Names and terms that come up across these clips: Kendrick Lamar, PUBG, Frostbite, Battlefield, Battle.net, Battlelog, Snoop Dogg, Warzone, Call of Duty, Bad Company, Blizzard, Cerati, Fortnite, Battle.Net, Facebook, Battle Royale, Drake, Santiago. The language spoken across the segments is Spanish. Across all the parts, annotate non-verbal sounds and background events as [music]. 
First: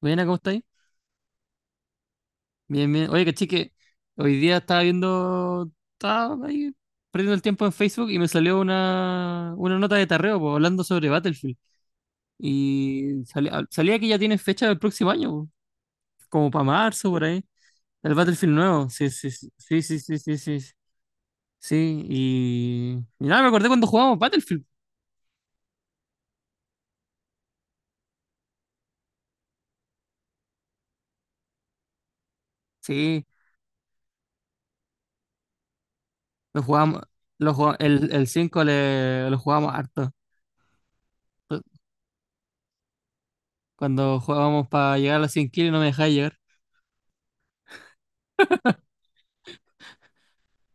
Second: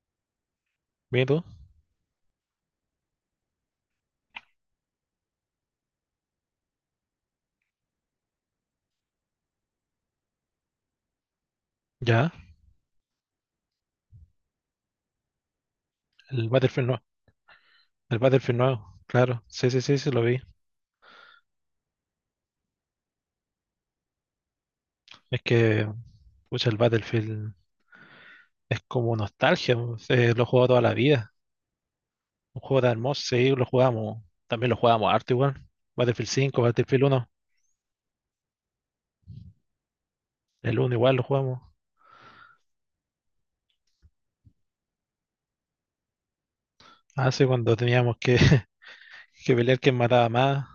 Buena, ¿cómo estáis? ¿Ve tú? Bien, bien. Oye, caché que hoy día estaba viendo, estaba ahí perdiendo el tiempo en Facebook y me salió una nota de tarreo, po, hablando sobre Battlefield. Ya, Y salía que ya tiene fecha del próximo año, po, el como para Battlefield nuevo. marzo, por ahí. El El Battlefield Battlefield nuevo, nuevo, sí, sí, claro. sí, Sí, sí, sí, sí, sí, sí, sí, lo vi. sí. Sí, sí, sí, y nada, me acordé cuando jugábamos Battlefield. Es que, pucha, el Battlefield es como nostalgia, po. Lo he jugado toda la vida. Un juego tan hermoso, Sí, sí, lo jugamos. También lo jugamos harto igual. Battlefield cinco, lo jugábamos, Battlefield uno. el 5 lo jugábamos harto. El uno igual lo jugamos. Cuando jugábamos para llegar a las 100 kills no me dejaba llegar. Hace cuando teníamos que, [laughs] que pelear quién mataba más.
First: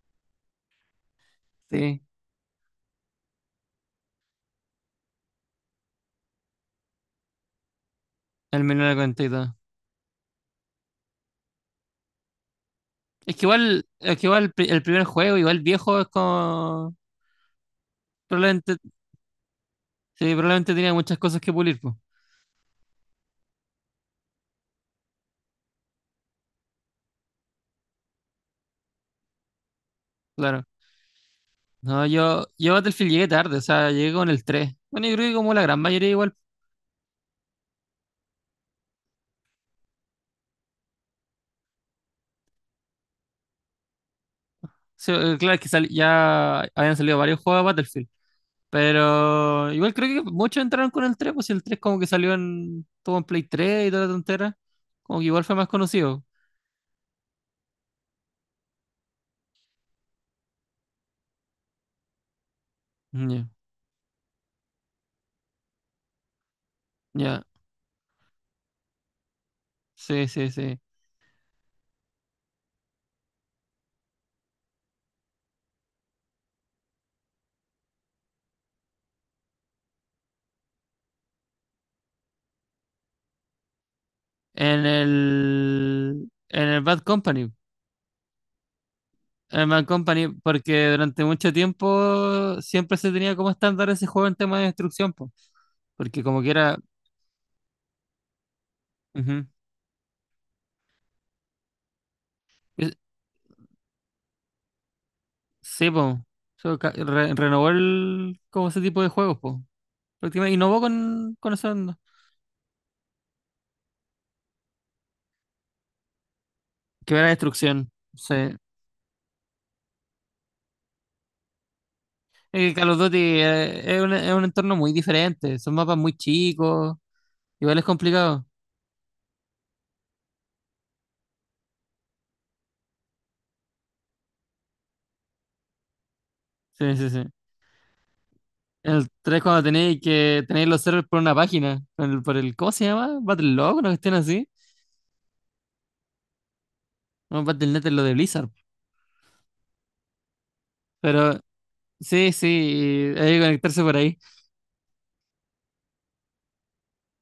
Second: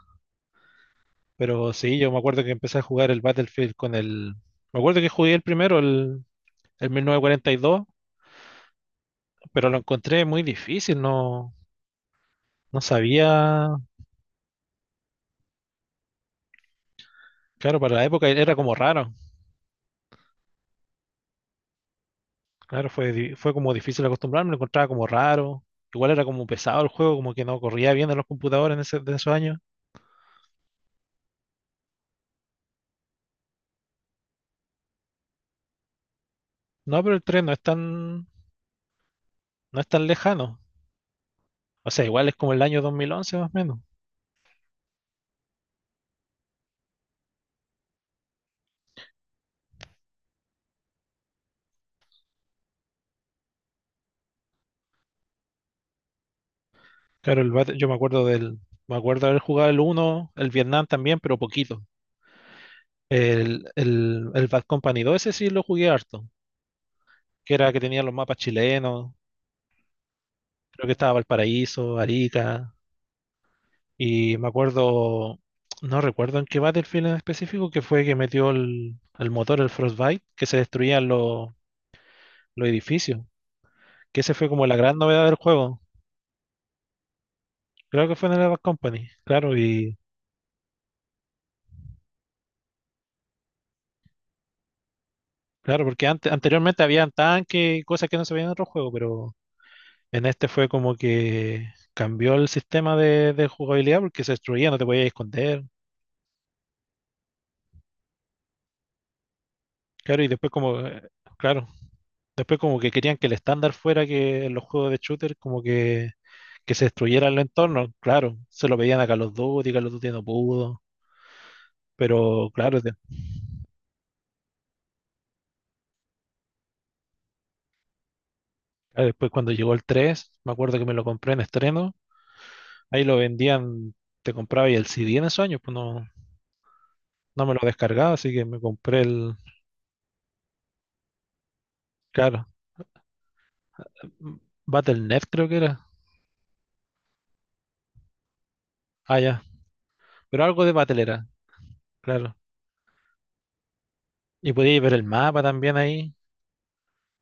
Pero sí, Sí. yo me acuerdo que empecé a jugar el Battlefield Me acuerdo que jugué el primero, el 1942, El 1942. pero lo encontré muy difícil. No, no sabía. Es que igual el primer juego, igual viejo, es como. Claro, para la época era como Probablemente, raro. sí, probablemente tenía muchas cosas que pulir, pues. Claro, fue como difícil acostumbrarme, lo encontraba como raro. Igual era como pesado el juego, como que no corría bien en los computadores de esos años. Claro. No, yo a Battlefield llegué tarde, o sea, llegué con el tres. Bueno, yo creo que como la gran mayoría igual. No, pero el 3 no es tan lejano. O sea, igual es como el año 2011 más o menos. Claro, es que ya habían salido varios juegos de Battlefield. Pero igual creo que muchos entraron con el tres, pues si el tres como que salió en todo en Play 3 y toda la tontera. Como que igual fue más conocido. Claro, yo me acuerdo me acuerdo haber jugado el uno, el Vietnam también, pero poquito. Ya, El Bad Company 2, ese sí lo jugué harto, ya. que era que tenía los mapas chilenos, Sí, sí, sí. creo que estaba Valparaíso, Arica. Y me acuerdo, no recuerdo en qué Battlefield en específico, que fue que metió el motor, el Frostbite, que se destruían los edificios. Que ese fue como la En gran novedad del juego. el. En el Bad Company. Creo que fue en el Bad Company, claro, El Man y Company, porque durante mucho tiempo siempre se tenía como estándar ese juego en tema de destrucción, po, claro, porque porque como que era... anteriormente habían tanques y cosas que no se veían en otro juego, pero Ujú, en este fue como que cambió el sistema es- de jugabilidad porque se destruía, no te podías esconder. sí, po, so, renovó el, como ese tipo de juegos, po. Claro, y después Prácticamente innovó como, con claro, eso, ¿no? después como que querían que el estándar fuera que en los juegos de shooter como que se Que destruyera era el destrucción. entorno, Sí. claro, se lo pedían a Call of Duty no pudo, pero claro, Call of Duty, es un entorno muy diferente, son mapas muy chicos, igual es complicado. ah, después cuando llegó el 3 me acuerdo que me lo compré en estreno, ahí lo vendían, te compraba y el CD en esos años, pues no, Sí, sí, sí. no me lo descargaba, así que me compré El el, tres, cuando tenéis que tenéis los servers por una página, claro, ¿cómo se llama? Battlelog, una cuestión m- así. Battle punto Net creo que era. No, Battle.net es lo de Blizzard. Ah, ya, pero algo de Battle era, Pero sí, claro, sí, hay que conectarse por ahí. y podía ver el mapa también ahí,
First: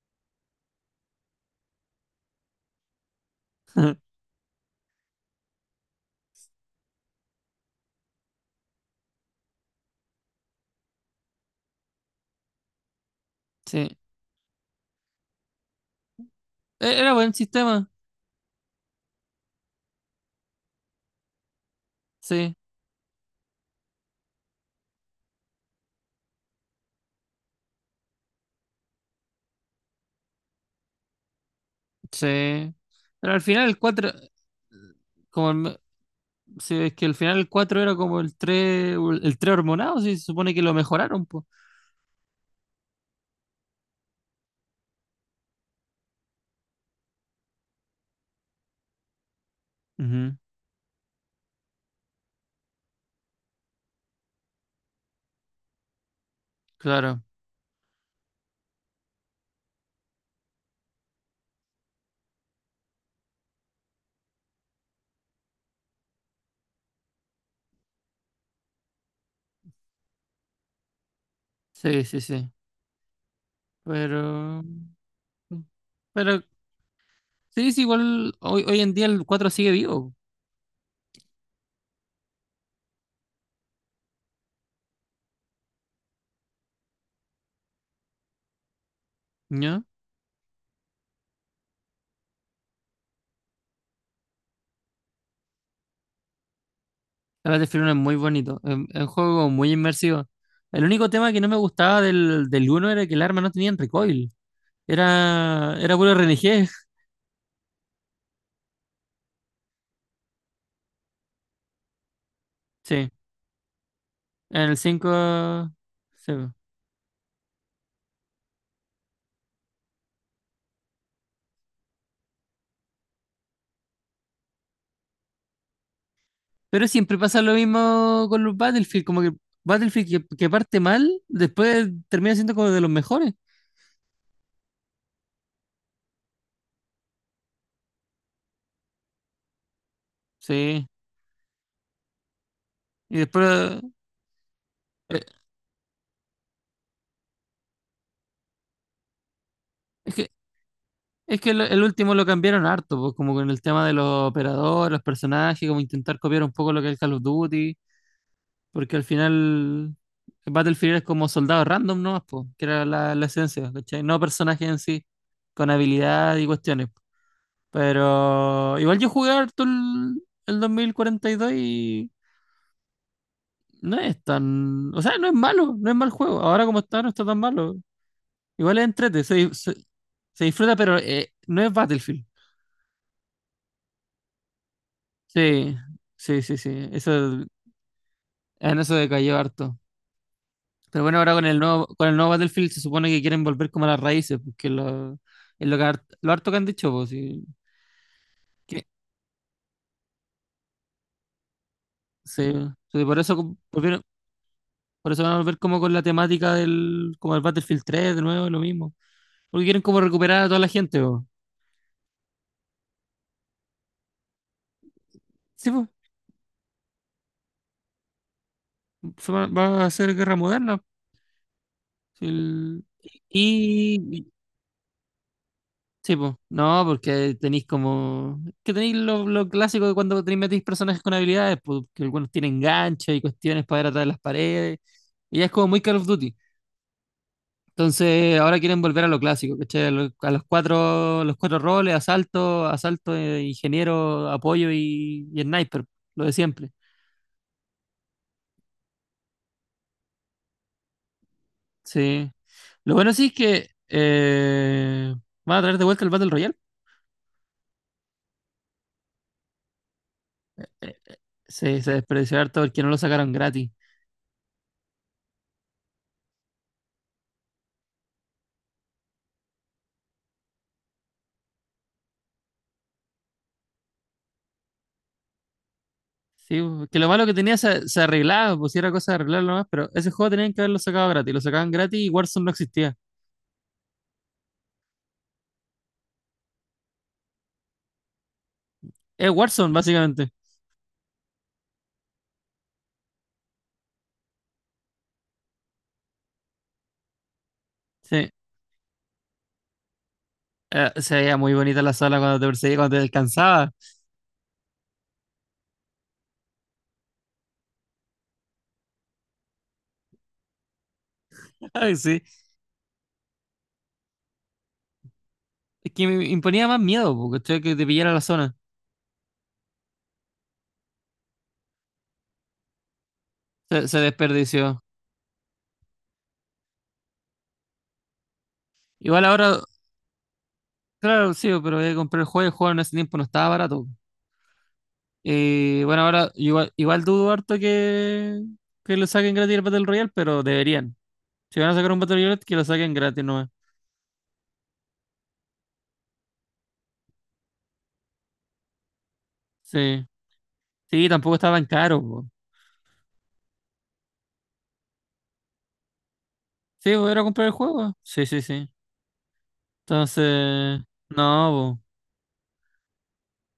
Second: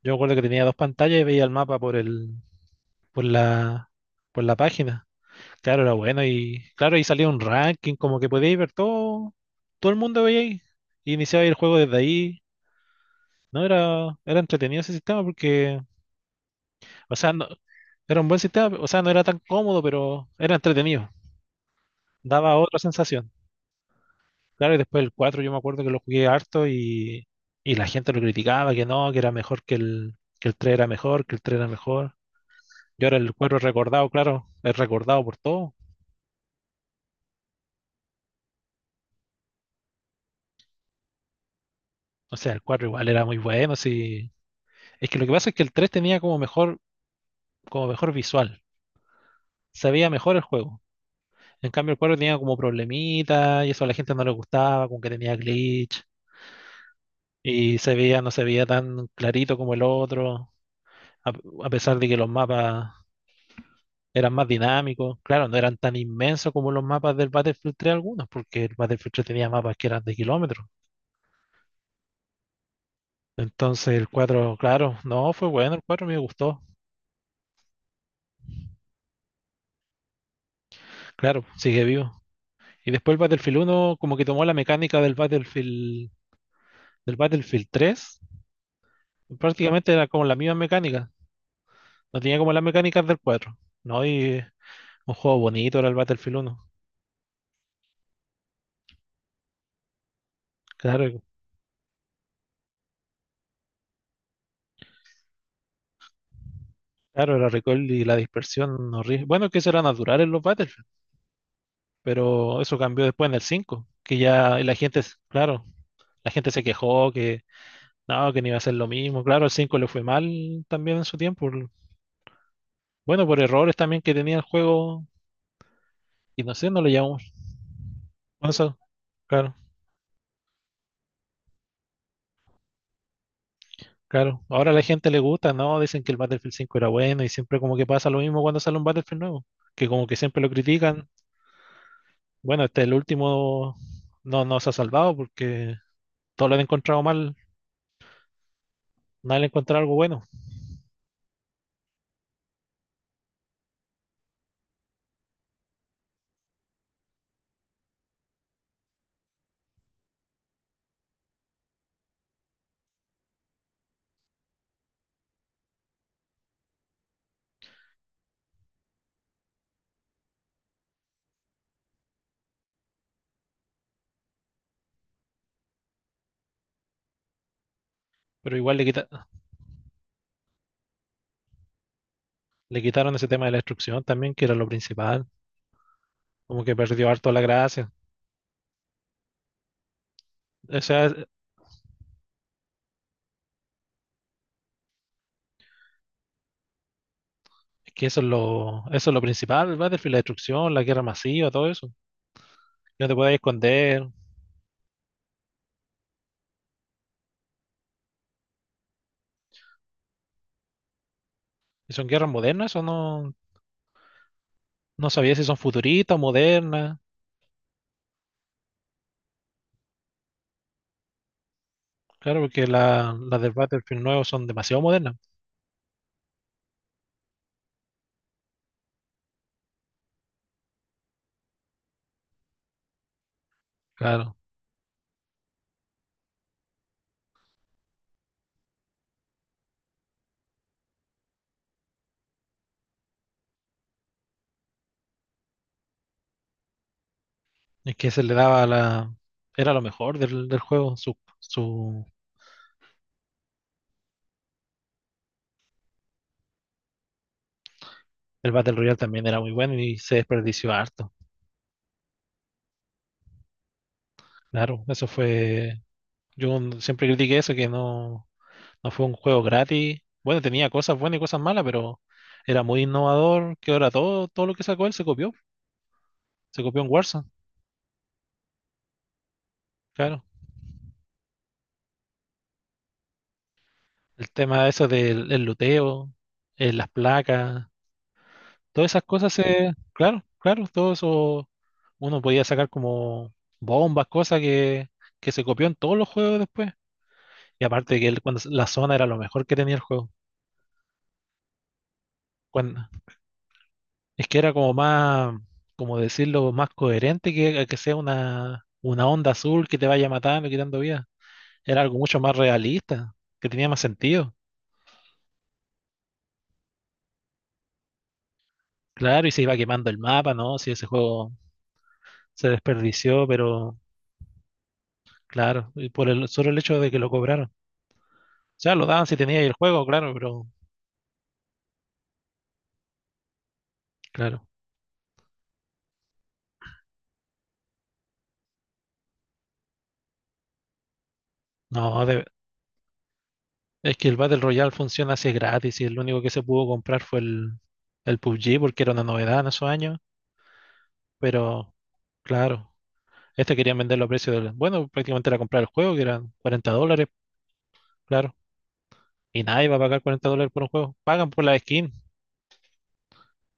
yo me acuerdo que tenía dos pantallas y veía el mapa por el, por la, [laughs] por la página. Claro, era bueno y claro, ahí salía un ranking, como que podíais ver todo, todo el mundo veía ahí. Y iniciaba el juego desde ahí. No Sí. era, era entretenido ese sistema porque, Era o sea, buen no, sistema. era un buen sistema, o sea, no era tan cómodo, pero era entretenido. Sí, Daba otra sensación. Claro, y después el 4 yo me acuerdo que lo jugué harto y la gente lo criticaba, que no, que era mejor que el 3 era mejor, que el 3 era mejor. sí. Y ahora Pero el al 4 es final el recordado, cuatro claro, es recordado por como el todo. me- sí, es que al final el cuatro era como el tres, el tres hormonado, sí, se supone que lo mejoraron, pues. O sea, el 4 igual era muy bueno, sí. Es que lo que pasa es que el 3 tenía como mejor visual, se veía mejor Ujú. el juego. En cambio, el 4 tenía como problemitas y eso a la gente no le gustaba, con que tenía glitch Claro. y se veía, no se veía tan clarito como el otro, a, a pesar de que los mapas eran más dinámicos. Claro, no eran tan inmensos como los mapas del Battlefield 3 algunos, porque el Battlefield 3 tenía mapas que eran de kilómetros. Sí, sí, sí. Entonces el Pero 4, claro, no, fue bueno, el 4 me pero gustó. sí, sí, igual hoy, hoy en día el cuatro sigue vivo, Claro, sigue vivo. Y después el Battlefield uno como que tomó la mecánica del Battlefield 3, ¿no? prácticamente era como la misma mecánica. No tenía como las mecánicas del cuatro. No, y un juego bonito era el Battlefield uno. El Battlefield 1 es muy bonito, es un juego muy inmersivo. El único Claro, tema que no me gustaba del, del uno era que el arma no tenía recoil. Era, era puro RNG. [laughs] claro, el recoil y la dispersión horrible. Bueno, que eso era natural en los Battlefield, pero eso cambió Sí, después en el 5 que ya en la el gente, 5, claro, la sí, gente po. se quejó que no iba a ser lo mismo. Claro, el 5 le fue mal también en su tiempo. Bueno, por errores también que tenía el juego y no sé, no Pero le siempre llamamos. pasa lo mismo con Bueno, los eso, Battlefield, como que claro. Battlefield que parte mal, después termina siendo como de los mejores. Claro, ahora a la gente le gusta, ¿no? Dicen que el Battlefield 5 era bueno y siempre como que pasa lo mismo cuando sale un Battlefield nuevo, que como que siempre lo Sí, critican. Bueno, este el y último después... no nos ha salvado eh, porque todos lo han encontrado mal, nadie le ha encontrado algo es bueno, que, es que el último lo cambiaron harto, pues como con el tema de los operadores, los personajes, como intentar copiar un poco lo que es Call of Duty. Porque al final Battlefield es como soldados random nomás, po, que era la, la esencia, ¿cachai? No personajes en sí, con habilidad y cuestiones. Pero igual yo jugué harto el 2042 y dos y no es tan... O sea, no es malo, no es mal juego. Ahora como está, no está tan malo. pero igual Igual es entrete, se disfruta, pero no es Battlefield. le quitaron ese tema de la destrucción también, que era lo principal, Sí, sí, sí, como que sí. perdió Eso, harto la gracia. en eso decayó harto. O Pero sea, es bueno, ahora con el nuevo Battlefield se supone que quieren volver como a las raíces, porque lo, es lo que lo harto que han dicho, pues, sí, que que eso es lo principal, el Battlefield, la destrucción, la guerra masiva, todo eso. sí Que sí, no te por puedes eso volvieron, esconder. por eso van a volver como con la temática del, como el Battlefield tres de nuevo, lo mismo. Porque quieren como recuperar a toda la gente, pues. ¿Y son guerras modernas o no? No sabía si son Sí, pues, futuristas, o modernas. va, va a ser guerra moderna. Pues, Claro, porque las de Battlefield y, nuevos son demasiado modernas. sí, pues, no, porque tenéis como. Que tenéis lo clásico de cuando tenéis metéis personajes con habilidades, pues, que algunos tienen ganchos y cuestiones para ir atrás de las Claro, paredes. Y ya es como muy Call of Duty. Entonces, ahora quieren volver a lo clásico, ¿cachai? A, a los cuatro roles, asalto, asalto, ingeniero, apoyo y sniper, lo de siempre. es que se le daba la... Era lo mejor del juego. Sí. Lo bueno sí es que van a traer de vuelta el Battle Royale. El Battle Royale también era muy bueno y se desperdició Eh, harto. Se, se desperdició harto porque no lo sacaron gratis. Claro, eso fue... siempre critiqué eso, que no, no fue un juego gratis. Bueno, tenía cosas buenas y cosas malas, pero era muy innovador, que ahora todo lo que sacó él se copió. Sí, Se copió en bo, que lo malo Warzone, que tenía se, se arreglaba, pues si era cosa de arreglarlo nomás, pero ese claro. juego tenían que haberlo sacado gratis, lo sacaban gratis y Warzone no existía. El tema de eso del el luteo, las placas. Todas esas Es cosas se, Warzone, claro, básicamente. claro, todo eso uno podía sacar como bombas, cosas que se copió en todos los juegos después. Y aparte que él, Sí. cuando, la zona era lo mejor que tenía el juego. Se veía muy bonita la sala cuando te perseguía, Cuando, cuando te alcanzaba. es que era como más, como decirlo, más coherente que sea una onda azul que te vaya matando, quitando vida. [laughs] Era Ay, algo mucho sí. más realista, que tenía más sentido. Es que me imponía más miedo, porque que te pillara la zona. Claro, y se iba quemando el mapa, ¿no? Si ese juego se desperdició, pero Se desperdició. claro, y por el solo el hecho de que lo cobraron. Sea, lo daban si Igual tenía ahí el ahora, juego, claro, pero claro, sí, pero voy a comprar el juego y el juego en ese tiempo no estaba barato. claro. Y bueno, ahora igual, igual dudo harto que lo saquen gratis el Battle Royale, pero deberían. Si van a sacar un No, Battle Royale, que lo saquen gratis nomás. es que el Battle Royale funciona así gratis y el único que se pudo comprar fue el PUBG porque era una novedad en esos años. Sí. Sí, tampoco estaba tan Pero caro, po. claro, este querían venderlo a precio de... Bueno, prácticamente era comprar el juego, que eran cuarenta Sí, dólares, po, era comprar el juego. Sí, claro. sí, sí. Y nadie va a pagar $40 por un Entonces, juego. Pagan por la no, po. skin.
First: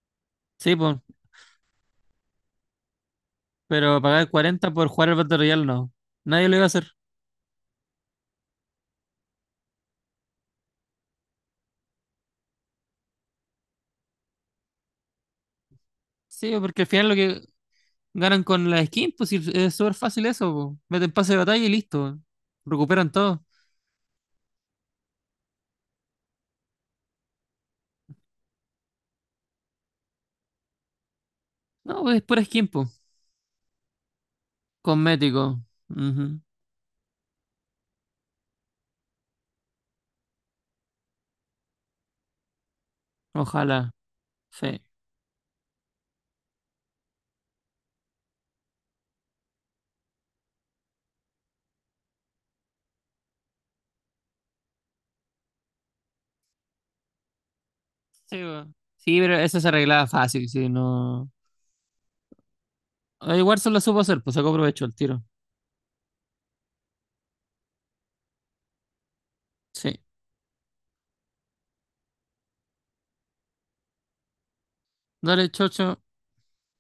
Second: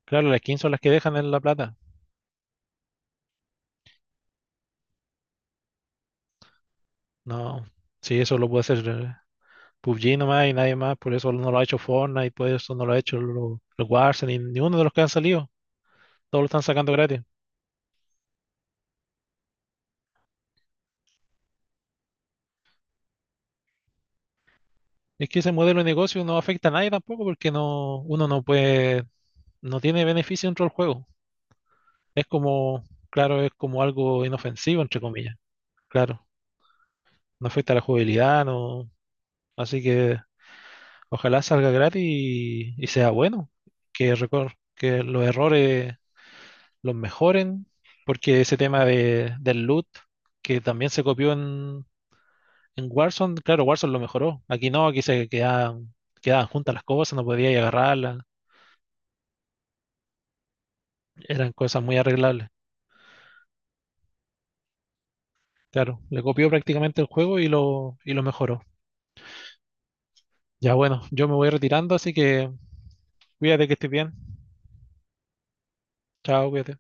Claro, las skins son Sí, las que po. dejan en la plata. Pero pagar 40 por jugar al Battle Royale, no. Nadie lo iba a hacer. No, sí, eso lo puede hacer PUBG nomás y nadie más. Por eso no lo ha hecho Fortnite, por eso no lo ha hecho los Warzone, ni uno de los que han salido. Todos lo Sí, po, están porque al sacando final lo gratis. que ganan con la skin, pues sí, es súper fácil eso, po. Meten pase de batalla y listo. Recuperan todo. Es que ese modelo de negocio no afecta a nadie tampoco porque no, uno no puede, no tiene beneficio dentro del juego. No, pues es Es pura skin, como, po. claro, es como algo inofensivo, entre comillas. Cosmético. Claro, Ujú. no afecta a la jugabilidad, no. Así que ojalá salga gratis y sea bueno. Ojalá. Que, Sí. que los errores los mejoren, porque ese tema del loot, que también se copió en Warzone, claro, Warzone lo mejoró. Aquí no, aquí quedaban juntas las cosas, no podía agarrarlas. Sí, po. Sí, pero eso se arreglaba fácil, sí, no. Eran cosas muy arreglables. Ah, igual se lo supo hacer, pues sacó provecho el tiro. Claro, le copió prácticamente el juego y y lo mejoró. Sí. Ya bueno, yo me voy retirando, así que cuídate que estés bien. Dale, chocho. Chao, cuídate.